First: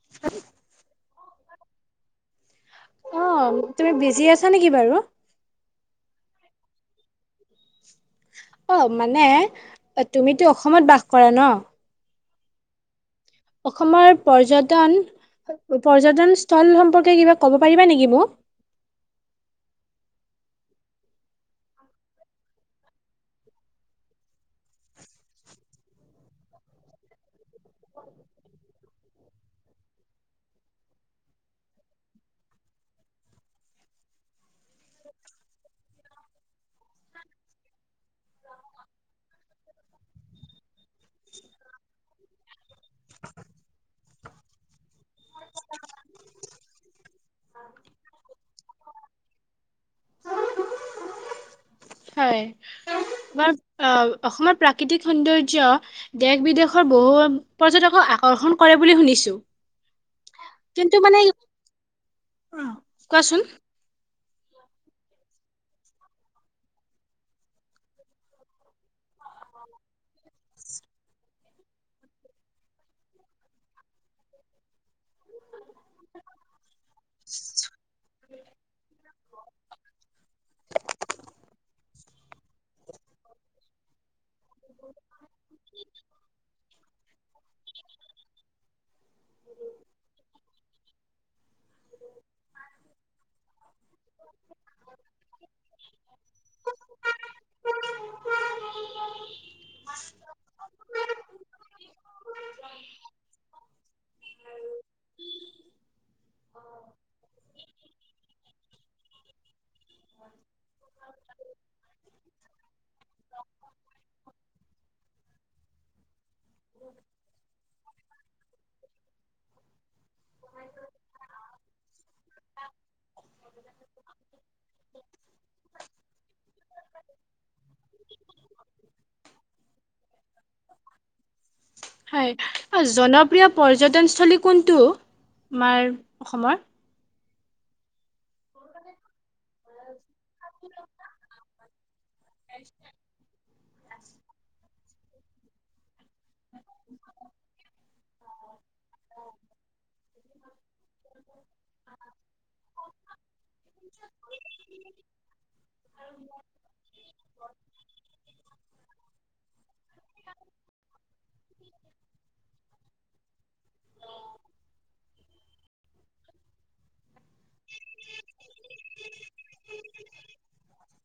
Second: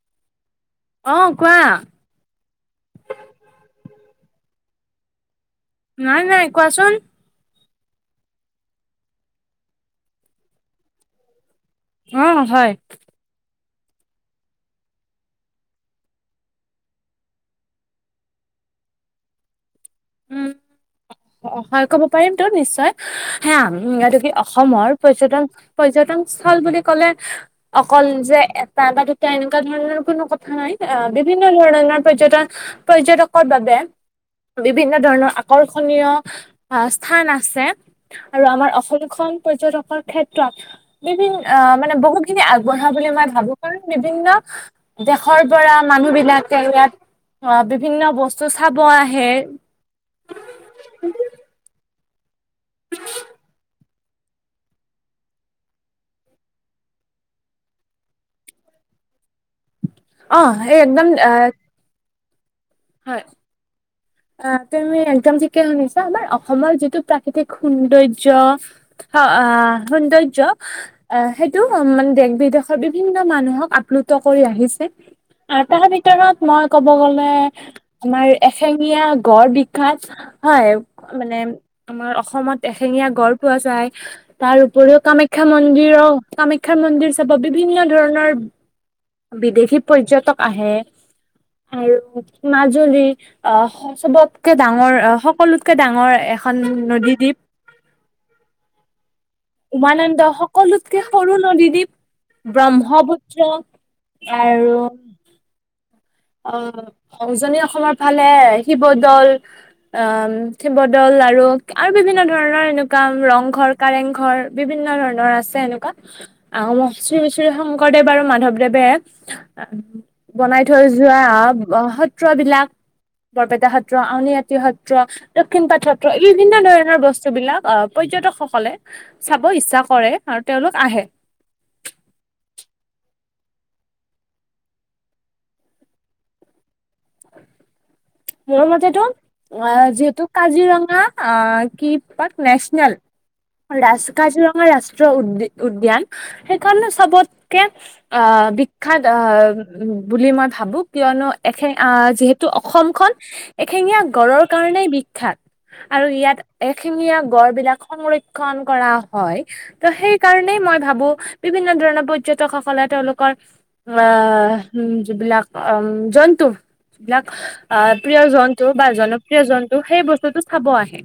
[inaudible] অ' কোৱা। অ' তুমি বিজি আছা নেকি বাৰু? নাই নাই কোৱাচোন। অ' মানে তুমিতো অসমত বাস কৰা ন'। অ' হয়। অসমৰ পৰ্যটন পৰ্যটন স্থল সম্পৰ্কে কিবা ক'ব পাৰিবা নেকি মোক। উম। অ' হয় ক'ব পাৰিমতো নিশ্চয়, হা সেয়া এইটো কি অসমৰ পৰ্যটন পৰ্যটন স্থল বুলি ক'লে, অকল যে এটা বা এনেকুৱা ধৰণৰ কোনো কথা নাই আহ, বিভিন্ন ধৰণৰ পৰ্যটন পৰ্যটকৰ বাবে, বিভিন্ন ধৰণৰ আকৰ্ষ ষণীয় অ' স্থান আছে। আৰু আমাৰ অসমখন পৰ্যটকৰ ক্ষেত্ৰত, বিভিন আহ, মানে বহুত খিনি আগবঢ়া বুলি মই ভাবো কাৰণ বিভিন্ন দেশৰ পৰা মানুহ বিলাকে ইয়াত অ' বিভিন্ন বস্তু চাব আহে। [inaudible] হয়, বাত অসমৰ প্ৰাকৃতিক সৌন্দৰ্য্য দেশ বিদেশৰ বহু পৰ্যটকক আকৰ্ষণ কৰে বুলি শুনিছোঁ। অ এই কিন্তু একদম মানে, আহ অ'। হয়। অ' তুমি একদম ঠিকে শুনিছা আমাৰ অসমৰ যিটো প্ৰাকৃতিক সৌন্দৰ্য্য। অ' আ, সৌন্দৰ্য্য অ' সেইট টো মানে দেশ বিদেশৰ বিভিন্ন মানুহক আপ্লুত কৰি আহিছে। আৰু তাৰ ভিতৰত মই ক'ব গ'লে আমাৰ এশেঙীয়া গড় বিখ্যাত, হয় মানে আমাৰ অসমত এশেঙীয়া গড় পোৱা যায়, তাৰ উপৰিও কামাখ্যা মন্দিৰৰ কামা [inaudible] মন্দিৰ চাব বিভিন্ন ধৰণৰ, বিদেশী পৰ্যটক আহে, [unintelligible] মাজুলী অ' চবতকে ডাঙৰ আহ, সক সকলোতকে ডাঙৰ এখন নদী দ্বীপ। উমানন্দ সকলোত কে সৰু নদীদ্বীপ, ব্ৰহ্মপুত্ৰ আৰু অ' উজনি অসমৰ ফালে শিৱদৌল। অ' শিব দৌল আৰু আৰু বিভিন্ন ধৰণৰ এনেকুৱা ৰংঘৰ, কাৰেংঘৰ। বিভিন্ন ধৰণৰ আছে এনেকুৱা, আৰু মই [unintelligible] শংকৰদেৱ আৰু মাধৱদেৱে, বনাই থৈ যোৱা [unintelligible] সত্ৰবিলাক বৰপেটা সত্ৰ, আউনীআটী সত্ৰ দক্ষিণপাট সত্ৰ এই বিভিন্ন ধৰণৰ বস্তু বিলাক আহ, পৰ্যটকসকলে চাব ইচ্ছা কৰে আৰু তেওঁলোক আহে। হয় অ', জনপ্ৰিয় পৰ্যটনস্থলী কোনটো আমাৰ অসমৰ? মোৰ মতেটো অ', যিহেতু কাজিৰঙা কি পাক নেচনেল ৰাজ, কাজিৰঙা ৰাষ্ট্ৰীয় উদ-উদ্যান সেইখনে চবতকে বিখ্যাত বুলি মই ভাবোঁ কিয়নো এ যিহেতু অসমখন এশিঙীয়া গঁড়ৰ কাৰণেই বিখ্যাত। আৰু ইয়াত এশিঙীয়া গড় বিলাক সংৰক্ষণ কৰা হয়। ত' সেই কাৰণেই মই ভাবো বিভিন্ন ধৰণৰ পৰ্যটকসকলে তেওঁলোকৰ অ', যিবিলাক জন্তু যিবিলাক আহ প্ৰিয় জন্তু বা জনপ্ৰিয় জন্তু সেই বস্তুটো চাব আহে।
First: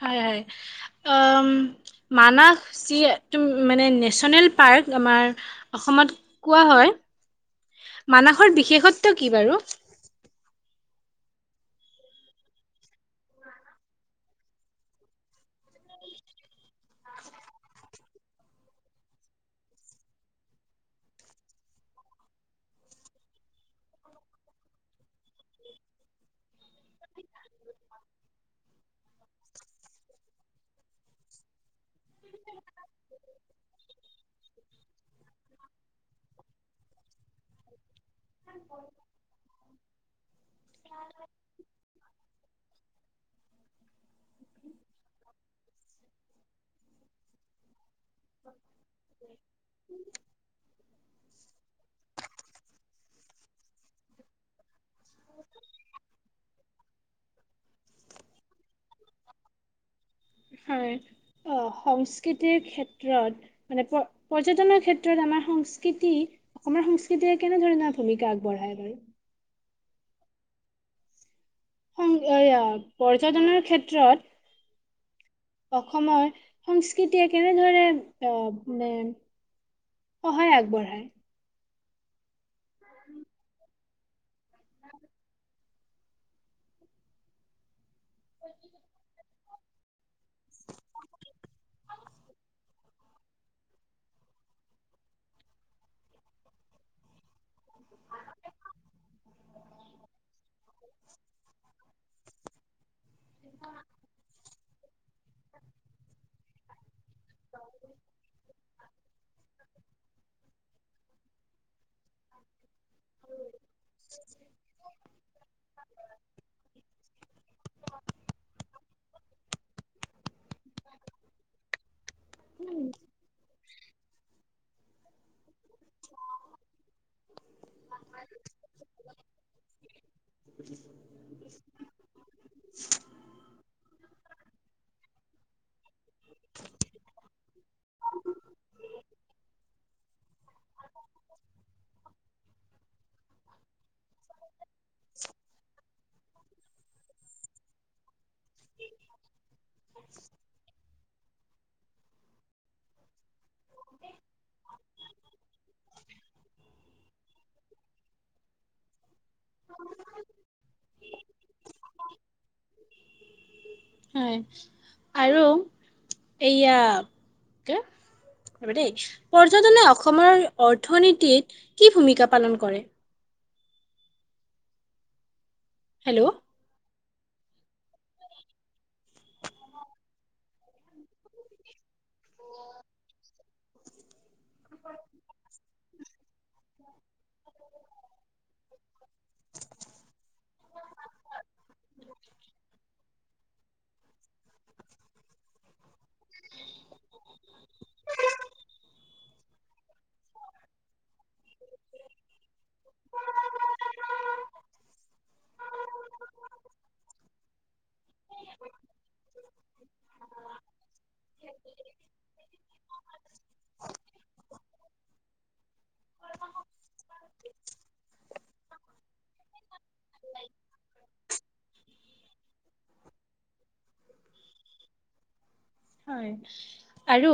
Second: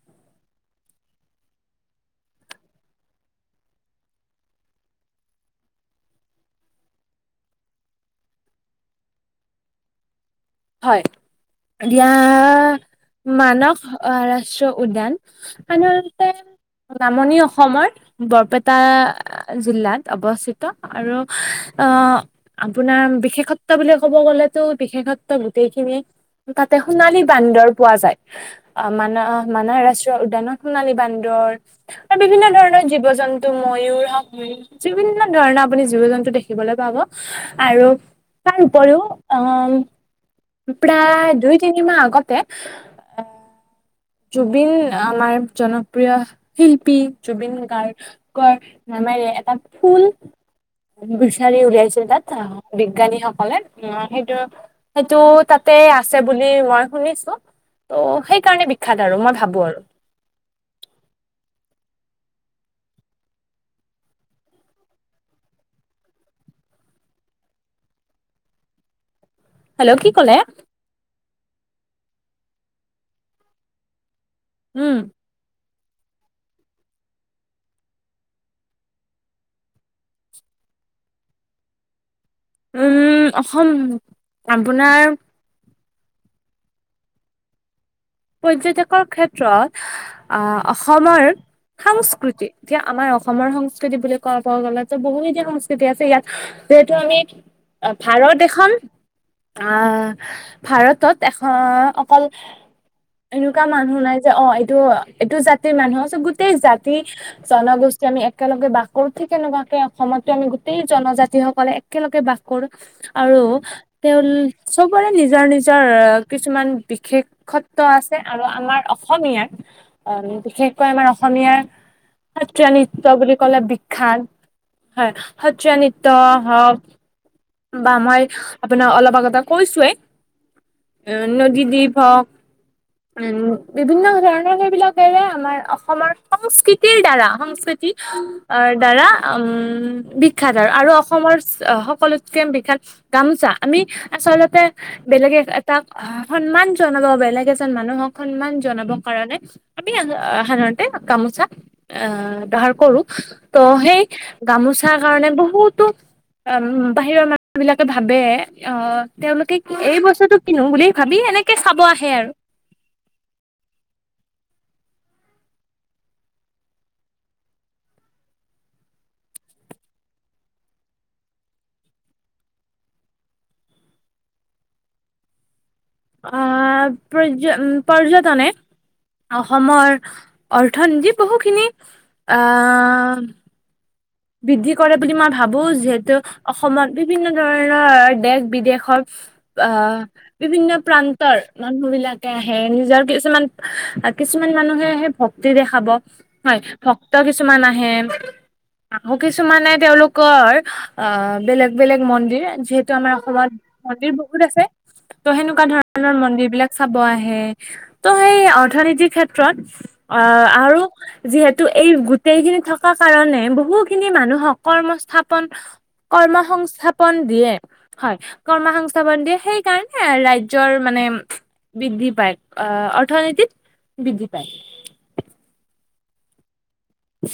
হয় হয়, উম মানাস যি এইটো মানে নেশ্যনেল পাৰ্ক আমাৰ অসমত কোৱা হয়, মানসৰ বিশেষত্ব কি বাৰু? হয়, দিয়া মানস ৰাষ্ট্ৰীয় উদ্যান সাধাৰণতে নামনি অসমৰ বৰপেটা জিলাত অৱস্থিত আৰু আহ আপোনাৰ বিশেষত্ব বুলি ক'ব গ'লেতো বিশেষত গোটেইখিনি তাতে সোণালী বান্দৰ পোৱা যায়। মান মানাহ ৰাষ্ট্ৰীয় উদ্যানত সোণালী বান্দৰ আৰু বিভিন্ন ধৰণৰ জীৱ জন্তু ময়ুৰ হওক বিভিন্ন ধৰণৰ আপুনি জীৱ জন্তু দেখিবলৈ পাব আৰু তাৰ উপৰিও অ', প্ৰায় দুই তিনি মাহ আগতে এ জুবিন আমাৰ জনপ্ৰিয় শিল্পী জুবিন গাৰ্গ [unintelligible] এটা ফুল বিচাৰি উলিয়াইছিল তাত বিজ্ঞানীসকলে উ সেইটো সেইটো তাতে আছে বুলি মই শুনিছো ত', সেইকাৰণে বিখ্যাত আৰু মই ভাবো আৰু। হয় অ', সংস্কৃতিৰ ক্ষেত্ৰত মানে প-পৰ্যটনৰ ক্ষেত্ৰত আমাৰ সংস্কৃতি অসমীয়া সংস্কৃতিয়ে কেনেধৰণৰ ভূমিকা আগবঢ়ায় বাৰু? হেল্ল' কি ক'লে? উম এয়া, পৰ্যটনৰ ক্ষেত্ৰত উম। অসমৰ সংস্কৃতিয়ে কেনেদৰে আহ, [unintelligible] সহায় আগবঢ়ায়। উম, অসম আপোনাৰ পৰ্যটকৰ ক্ষেত্ৰত আহ, অসমৰ সংস্কৃতিক [unintelligible] আমাৰ অসমৰ সংস্কৃতি বুলি কব গ'লেতো বহুখিনি সংস্কৃতি আছে ইয়াত যিহেতু আমি অ', ভাৰত এখন আহ, ভাৰতত এখন অকল এনেকুৱা মানুহ নাই যে অ', এইটো-এইটো জাতিৰ মানুহ আছে গোটেই জাতি জনগোষ্ঠী আমি একেলগে বাস কৰো ঠিক তেনেকুৱাকে অসমতো আমি গোটেই জনজাতি সকলে একেলগে বাস কৰো আৰু [unintelligible] চবৰে নিজৰ নিজৰ কিছুমান বিশেষত [unintelligible] আছে আৰু আমাৰ অসমীয়াৰ বিশেষকৈ আমাৰ অসমীয়াৰ সত্ৰীয়া নৃত্য বুলি ক'লে বিখ্যাত, হয় সত্ৰীয়া নৃত্য হওক বা মই আপোনাক অলপ আগতে কৈছোৱে, নদীদ্বীপ হওক, উম বিভিন্ন ধৰণৰ সেইবিলাকেৰে আমাৰ অসমৰ সংস্কৃতিৰ দ্বাৰা সংস্কৃতি অ দ্বাৰা উম বিখ্যাত আৰু, আৰু অসমৰ সকলোতকে বিখ্যাত গামোচা, আমি আচলতে বেলেগে এটাক সন্মান জনাব বেলেগ এজন মানুহক, সন্মান জনাব কাৰণে আমি সাধাৰণতে গামোচা আহ ব্যৱহাৰ কৰো। ত সেই গামোচাৰ কাৰণে বহুতো অম বাহিৰৰ মানুহ বিলাকে ভাবে অ তেওঁলোকে এই বস্তটো কিনোং বুলি ভাবি এনেকে চাব আহে আৰু। [unintelligible] হয়, আৰু এইয়া তে ক'ব দেই, পৰ্যটনে অসমৰ অৰ্থনীতিত কি ভূমিকা পালন কৰে? হেল্ল' অ পৰ্য পৰ্যটনে, অসমৰ অৰ্থনীতি বহুখিনি অ [unintelligible] বৃদ্ধি কৰে বুলি মই ভাবো, যিহেতু অসমত বিভিন্ন ধৰণৰ দেশ বিদেশৰ অ বিভিন্ন প্ৰান্তৰ মানুহ বিলাকে আহে, নিজৰ কিছুমান কিছুমান মানুহে আহে ভক্তি দেখাব, হয় ভক্ত কিছুমান আহে আকৌ কিছুমানে তেওঁলোকৰ অহ বেলেগ বেলেগ মন্দিৰ যিহেতু আমাৰ অসমত মন্দিৰ বহুত আছে। ত' সেনেকুৱা ধৰণৰ মন্দিৰ বিলাক চাব আহে, ত' সেই অৰ্থনীতিৰ ক্ষেত্ৰত অ আৰু যিহেতু এই গোটেই খিনি থকা কাৰণে বহু খিনি মানুহক কৰ্মস্থাপন কৰ্মসংস্থাপন দিয়ে, হয় কৰ্মসং স্থাপন দিয়ে সেইকাৰণে ৰাজ্যৰ মানে বৃদ্ধি পাই অহ অৰ্থনীতিত বৃদ্ধি পায়। হয় আৰু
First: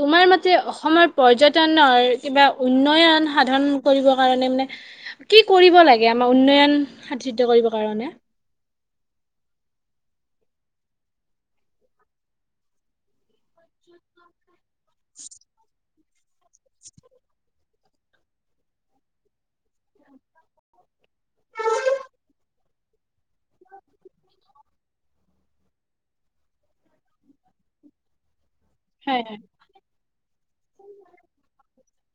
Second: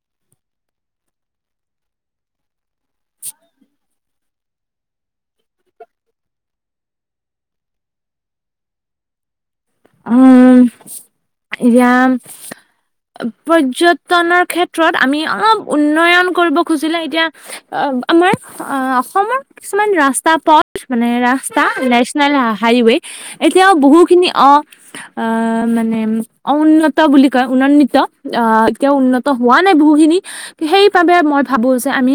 তোমাৰ মতে অসমৰ পৰ্যটনৰ কিবা উন্নয়ন সাধন কৰিব কাৰণে মানে কি কৰিব লাগে আমাৰ উন্নয়ন সাধিত কৰিব কাৰণে? উম, এতিয়া পৰ্যটনৰ ক্ষেত্ৰত আমি অলপ উন্নয়ন কৰিব খুজিলে এতিয়া, অ আমাৰ অ অসমৰ কিছুমান ৰাস্তা পথ মানে ৰাস্তা নেশ্যনেল হাইৱে এতিয়াও বহুখিনি অ অ মানে অউন্নত বুলি কয়, উনন্নিত আহ এতিয়া হয় উন্নত হয় হোৱাত মানে বহুখিনি সেইবাবে মই ভাবো যে আমি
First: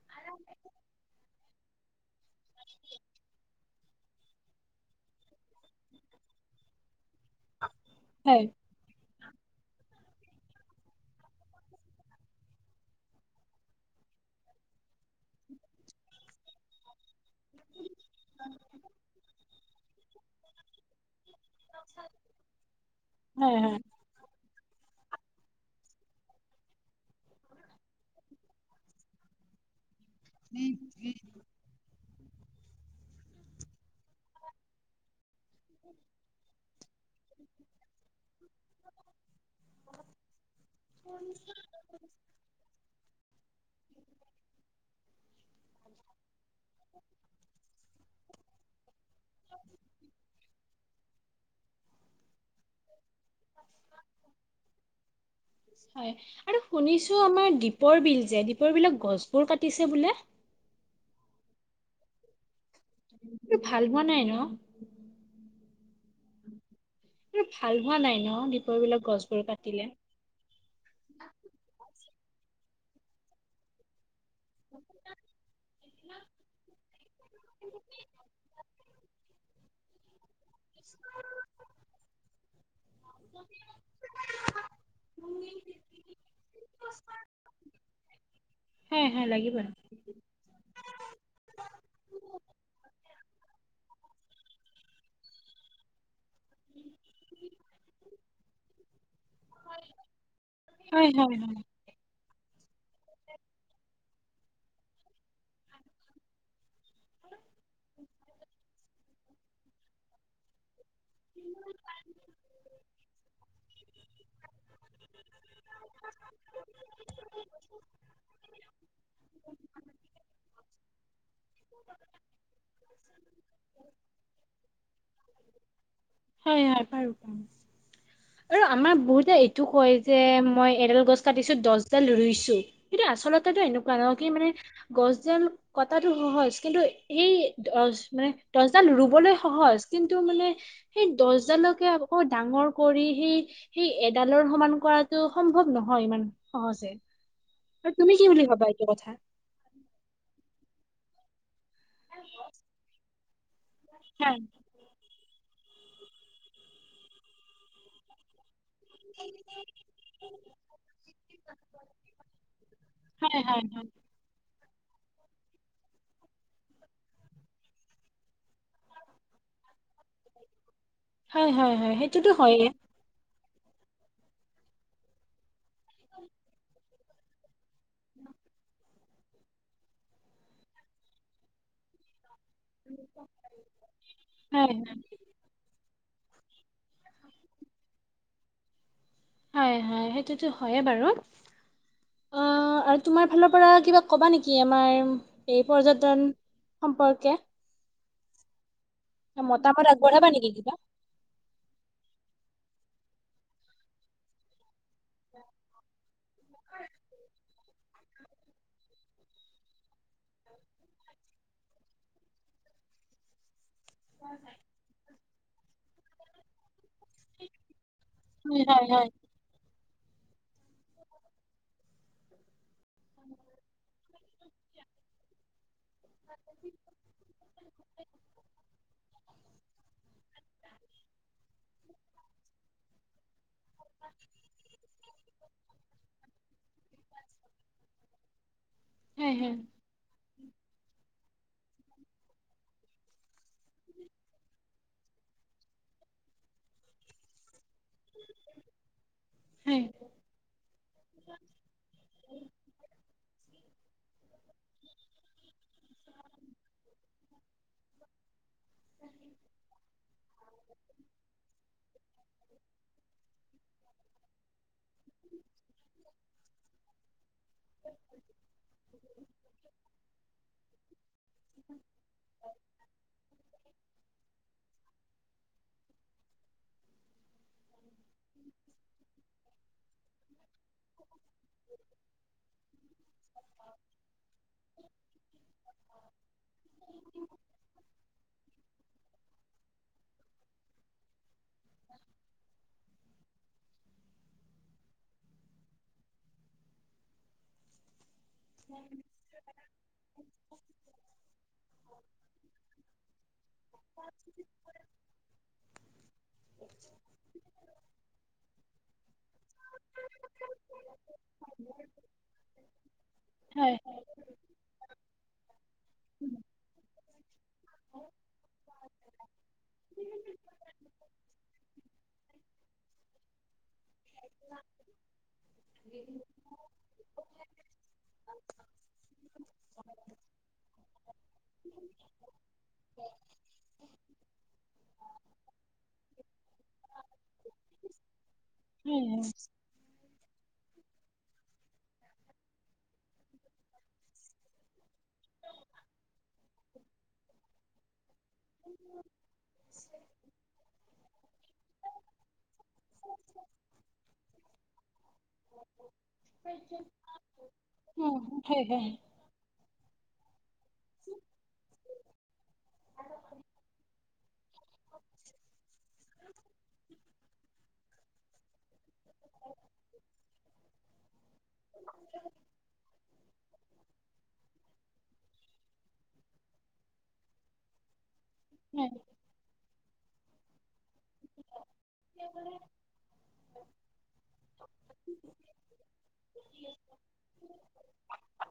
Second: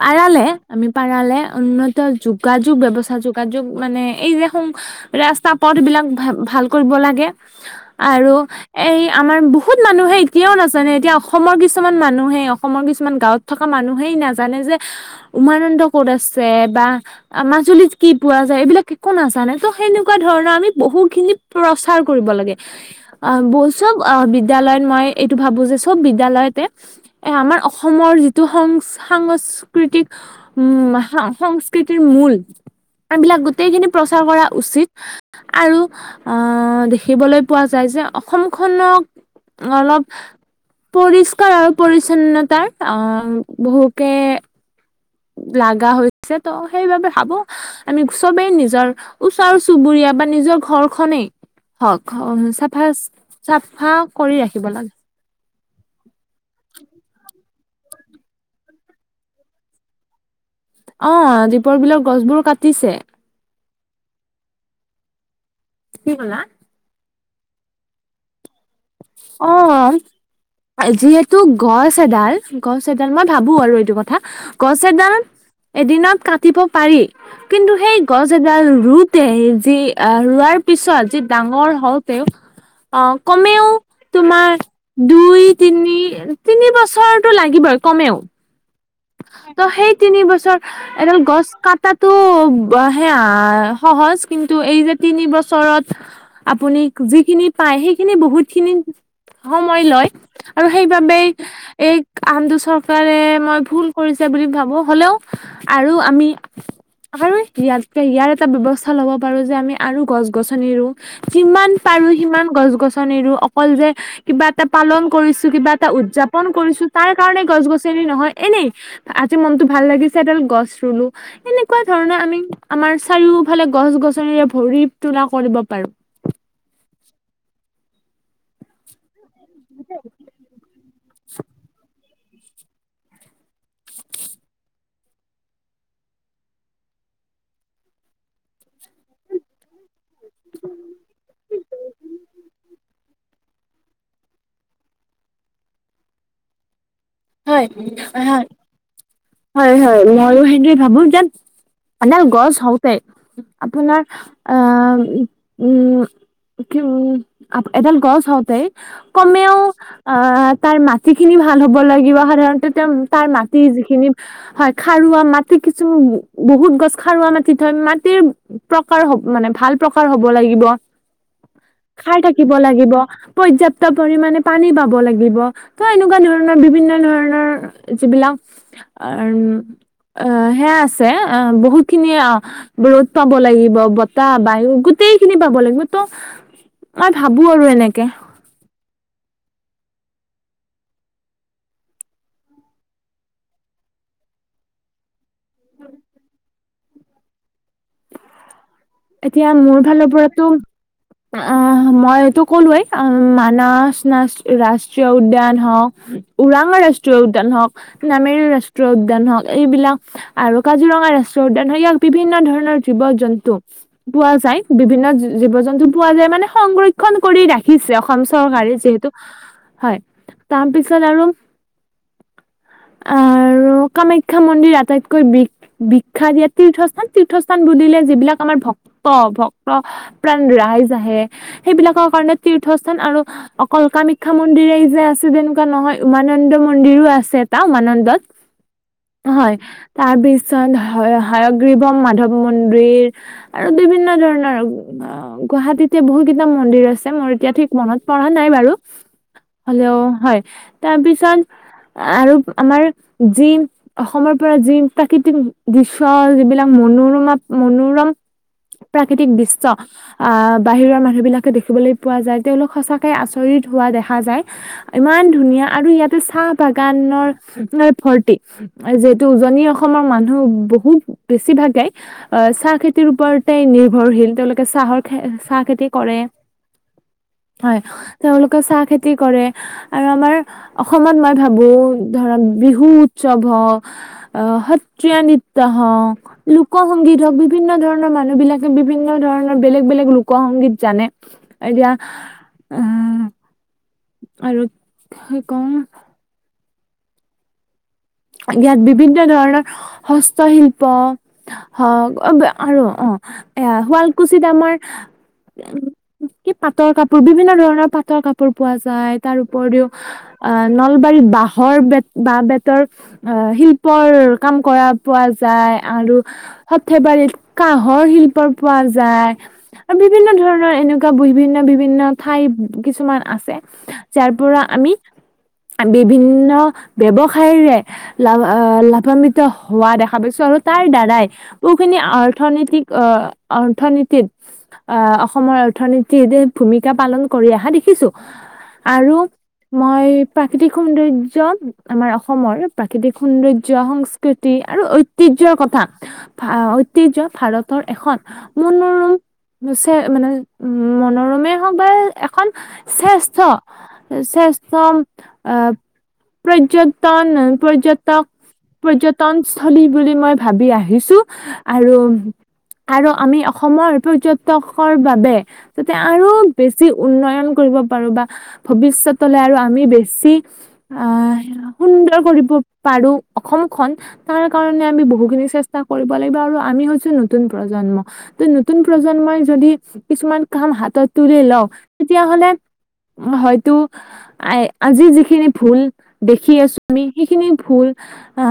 পাৰালে আমি পাৰালে উন্ন ত যোগাযোগ ব্যৱস্থা যোগাযোগ মানে এই দেখোন ৰাস্তা পথ বিলাক ভা ভাল কৰিব লাগে, আৰু হয় এই আমাৰ বহুত মানুহে এতিয়াও নাজানে এতিয়া অসমৰ কিছুমান মানুহে অসমৰ কিছুমান গাঁৱত থকা মানুহেই নাজানে যে উমানন্দ ক'ত আছে বা আ মাজুলীত কি পোৱা যায় এইবিলাক একো নাজানে ত' সেনেকুৱা ধৰণৰ আমি বহুখিনি প্ৰচাৰ কৰিব লাগে। আহ হয় হয় [unintelligible] অহ' বিদ্যালয়ত মই এইটো ভাবোঁ যে চব বিদ্যালয়তে এ আমাৰ অসমৰ যিটো সং সাংস্কৃতিক উম' সা সং কৃতিৰ মূল এইবিলাক গোটেইখিনি প্ৰচাৰ কৰা উচিত। আৰু আদেখিবলৈ পোৱা যায় যে অসমখনক অলপ পৰিষ্কাৰ আৰু পৰিচ্ছন্নতাৰ অহ বহুকে লাগা হৈছে ত' সেইবাবে ভাবোঁ আমি চবেই নিজৰ- ওচৰ চুবুৰীয়া বা নিজৰ ঘৰখনেই। হওঁক চাফা চাফা কৰি ৰাখিব লাগে। উ [inaudible] হয় আৰু শুনিছোঁ আমাৰ দীপৰ বিল যে, দীপৰ বিলৰ গছবোৰ কাটিছে বোলে। অহ' দীপৰ বিলৰ গছবোৰ কাটিছে। এইটো ভাল হোৱা নাই ন। কি কলা [unintelligible] ইহ ভাল হোৱা নাই নহ? অহ'। যিহেতু গছ এডাল গছ এডাল মই ভাবোঁ আৰু এইটো কথা গছ এডাল এদিনত কাটিব পাৰি কিন্তু সেই গছ এডাল ৰুওতেই যি আহ ৰোৱাৰ পিছত যি ডাঙৰ হওঁতেওঁ অহ'- তেওঁ তোমাৰ দুই তিনি তিনি বছৰটো লাগিবই কমেওঁ। হয় হয় লাগিব ত হয় সেইতিনি বছৰ এডাল গছ কাটাটো সেয়া সহজ কিন্তু এই যে তিনি বছৰত আপুনি যি খিনি পায় সেই খিনি বহুত খিনি সময় লয় আৰু হয় সেইবাবেই হয় এই কামটো চৰকাৰে মই ভুল কৰিছে বুলি ভাবোঁ হ'লেও! আৰু আমি [unintelligible] ইয়াতকে ইয়াৰ এটা ব্যৱস্থা ল'ব পাৰোঁ যে, আমি আৰু গছ-গছনি ৰুম। যিমান পাৰোঁ সিমান গছ-গছনি ৰুই অকল যে কিবা এটা পালন কৰিছোঁ কিবা এটা উদযাপন কৰিছোঁ তাৰ কাৰণে গছ- গছনি নহয়- এনেই আজি মনতটো ভাল লাগিছে এডাল গছ ৰুলোঁ। - সেনেকুৱা ধৰণৰ আমি আমাৰ চাৰিওফালে গছ -গছনিৰে ভৰি তোলা কৰিব পাৰো। হয়, হয় পাৰোঁ। আৰু আমাৰ বহুতে এইটো কয় যে মই এডাল গছ এডাল কাটিছো দছডাল ৰুইছোঁ কিন্তু আচলতেটো এনেকুৱা নহয় কি মানে গছডাল কটাটো সহজ কিন্তু সেই দছ মানে দছডাল ৰুবলৈ সহজ। কিন্তু মানে সেই দছডালকে আকৌ ডাঙৰ কৰি সি সিএডালৰ সমান কৰাটো সম্ভৱ নহয় ইমান সহজে। হয়। আৰু তুমি কি হয়, বুলি হয়। ভাবা এইটো কথা হয়, হয়, ময়ো সেইদৰে ভাবোঁ যেন মানে গছ হওঁতে, আপোনাৰ হয় আহ উম, কি উম এদাল গছ হওতে কমেও, আহ তাৰ মাটি খিনি ভাল হ'ব লাগ কিবা সাধাৰণতে তেওঁ, তাৰ হয় মাটি হয় হয় যিখিনি হয়, খাৰুৱা মাটি কিছু বহুত গছ খাৰুৱা মাটিত হয় মাটিৰ প্ৰকাৰ হ'ব মানে ভাল প্ৰকাৰ হব লাগিব, হয় হয় হয় খাৰ সেইটোতো থাকিব হয়ে লাগিব। পৰ্যাপ্ত পৰিমানে পানী পাব লাগিব, ত' এনেকুৱা ধৰণৰ বিভিন্ন ধৰণৰ যিবিলাক [unintelligible] সেয়া আছে বহুতখিনি ৰ'দ পাব লাগিব, বতাহ, বায়ু হয় গোটেইখিনি পাব লাগিব। ত' মই ভাবো আৰু এনেকে। হয় হয়, সেইটোতো হয়য়ে বাৰু। অঁ' আৰু তোমাৰ ফালৰ পৰা কিবা কবা নেকি আমাৰ এই পৰ্যটন- সম্পৰ্কে- এতিয়া মোৰ মতামত ফালৰ আগবঢ়াবা নেকি পৰাতো- কিবা? অঁ মইটো ক'লোৱেই মানচ নাচ ৰাজ- ষ্ট্ৰীয় উদ্যান হওক, ওৰাঙা ৰাষ্ট্ৰীয় উদ্যান হওক, নামেৰি ৰাষ্ট্ৰীয় উদ্যান হওক, - এইবিলাক আৰু কাজিৰঙা ৰাষ্ট্ৰীয় উদ্যান হওক, ইয়াক বিভিন্ন ধৰণৰ জীৱ জন্তু- পোৱা যায়, বিভিন্ন জীৱ জন্তু পোৱা যায় মানে সংৰক্ষণ- কৰি ৰাখিছে অসম চৰকাৰে যিহেতু হয়, তাৰপিছত আৰু- আৰু কামাখ্যা মন্দিৰ আটাইতকৈ বিক বিক- শিক্ষা দিয়াত তীৰ্থস্থান তীৰ্থস্থান বুুলিলে যিবিলাক আমাৰ ভক্ত ভক্ত- অপ্ৰাণ ৰাইজ আহে সেইবিলাকৰ কাৰণে, তীৰ্থস্থান আৰু- অকল কামাখ্যা মন্দিৰে যে আছে তেনেকুৱা নহয়, উমানন্দ মন্দিৰো আছে এটা উমানন্দত। [inaudible] হয়, তাৰ পিছত হায়গ্ৰীবম মাধৱ মন্দিৰ- আৰু বিভিন্ন ধৰণৰ, অঁ গুৱাহাটীতে বহু কেইটা মন্দিৰ আছে মোৰ এতিয়া ঠিক- মনত পৰা নাই বাৰু। হলেও হয়, তাৰপিছত আৰু আমাৰ যি- অসমৰ পৰা যি প্ৰাকৃতিক দৃশ্য যিবিলাক মনোৰমা মনোৰম- প্ৰাকৃতিক দৃশ্য আঁহ বাহিৰৰ মানুহ বিলাকে দেখিবলৈ- পোৱা যায়, তেওঁলোক সঁচাকে আচৰিত হোৱা দেখা যায়। ইমান ধুনীয়া আৰু ইয়াতে চাহ বাগানৰ ৰে ভৰ্তি। যিহেতু উজনি অসমৰ মানুহ বহুত বেছিভাগ যায় অহ চাহ খেত- ওপৰতে নিৰ্ভৰশীল তেওঁলোকে চাহৰ খে চাহ খেতি কৰে, হয়। তেওঁলোকে চাহ খেতি কৰে। আৰু আমাৰ অসমত মই ভাবো ধৰক বিহু উৎসৱ হওক, - অ' সত্ৰীয়া নিত্ৰ হওক, লোক সংগীত হওক, বিভ- বিভিন্ন ধৰণৰ মানুহ বিলাকে বিভিন্ন ধৰণৰ বেলেগ বেলেগ লোক সংগীত জানে। এতিয়া আহ আৰু কি কওঁ? ইয়াত বিভিন্ন ধৰণৰ হস্তশিল্প- হওক, অ আৰু অঁ এয়া শুৱালকুছিত আমাৰ- কি পাটৰ কাপোৰ, বিভিন্ন ধৰণৰ পাটৰ কাপ- পোৰ পোৱা যায়, তাৰ উপৰিও আহ নলবাৰীত বাঁহৰ বেত বাঁহ বেতৰ- অঁ' শিল্পৰ কাম কৰা পোৱা যায় আৰু- থেবাৰীত কাঁহৰ শিল্পৰ পোৱা যায়। আৰু বিভিন্ন ধৰণৰ এনেকুৱা বিভিন্ন বিভিন্ন ঠাই কিছুমান আছে। যাৰ পৰা আমি বিভিন্ন ব্যৱসায়ৰে- লাভ আহ লাভান্বিত হোৱা দেখা পাইছো আৰু তাৰ দ্বাৰাই- বহুখিনি অৰ্থনীতিক অহ অৰ্থনীতিত- আহ অসমৰ অৰ্থনীতিৰে ভূমিকা পালন কৰি আহা দেখিছো। আৰু মই প্ৰাকৃতিক সৌন্দৰ্য আমাৰ অসমৰ- প্ৰাকৃতিক সৌন্দৰ্য, সংস্কৃতি আৰু ঐতিহ্যৰ কথা- ভা ঐতিহ্য ভাৰতৰ এখন- মনোৰুম নোছে মানে, উম' মনৰুমে- এখন শ্ৰেষ্ঠ, শ্ৰেষ্ঠ। আহ, পৰ্যন্ত, পৰ্যটক পৰ্যটনস্থলী বুলি মই ভাবি আহিছো, আৰু আৰু আমি অসমৰ পৰ্যটষৰ বাবে যাতে, আৰু বেছি উন্নয়ন কৰিব পাৰো বা ভৱিষ্যতলৈ আৰু আমি বেছি আহ, সুন্দৰ কৰিব পাৰো অসমখন। তাৰ কাৰণে আমি বহুখিনি চেষ্টা কৰিব লাগিব। আৰু আমি হৈছো নতুন প্ৰজন্ম। নতুন প্ৰজন্মই যদি কিছুমান কাম হাতত তুলি লওঁক, তেতিয়াহলে হয়তো আজি যিখিনি ভুল দেখি আছো, আমি সেইখিনি ভুল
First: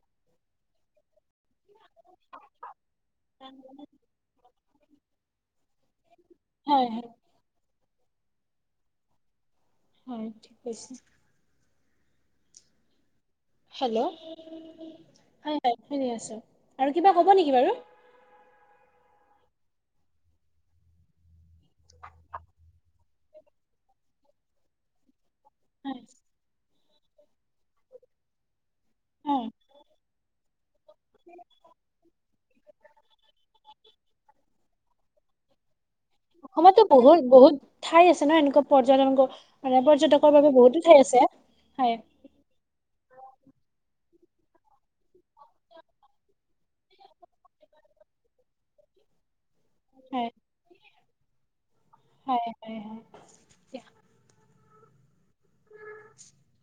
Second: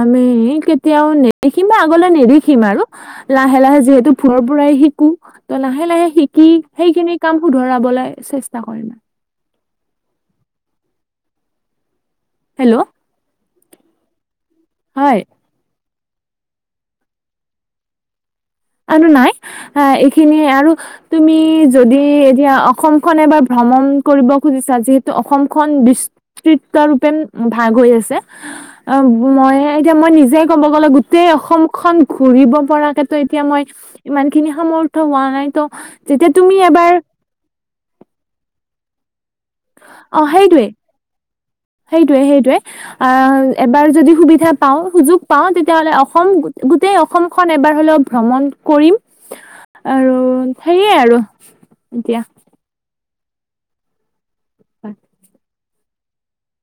আমি কেতিয়াও নেদেখিম বা আগলৈ নেদেখিম আৰু। লাহে- লাহে যিহেতু ভুলৰ পৰাই শিকো। ত লাহে লাহে শিকি সেইখিনি কাম শুদ্ধৰাবলৈ চেষ্টা কৰিম আৰু। হয়, ঠিক কৈছা। হেল্ল'। হেল্ল'। হয়। হয়, শুনি আছো। আৰু কিবা ক'ব নেকি বাৰু? আৰু নাই, হ এইখিনিয়ে আৰু তুমি যদি এতিয়া অসম অসমখন এবাৰ ভ্ৰমণ কৰিব খুজিছা, যিহেতু অসমখন হয় দৃষ্ট্ৰিক কমপেন ভাগ হৈ আছে। অ, মই এতিয়া মই নিজে ক'ব গ'লে গোটেই অসমখন ঘূৰিব পৰাকে তই মই ইমান খিনি সামৰ্থ হোৱা নাই তো অসমতো বহুত- বহুত ঠাই আছে ন, এনেকুৱা পৰ্যটন অ পৰ্যটকৰ বাবে সেইটোৱে বহুতো ঠাই আছে, হয়। সেইটোৱে সেইটোৱে। আহ, এবাৰ যদি সুবিধা পাওঁ, সুযোগ পাওঁ তেতিয়াহ'লে অসম গোটেই অসমখন এবাৰ হলেও ভ্ৰমণ কৰিম। আৰু, হয় সেইয়ে আৰু দিয়া। [unintelligible] [inaudible] [inaudible]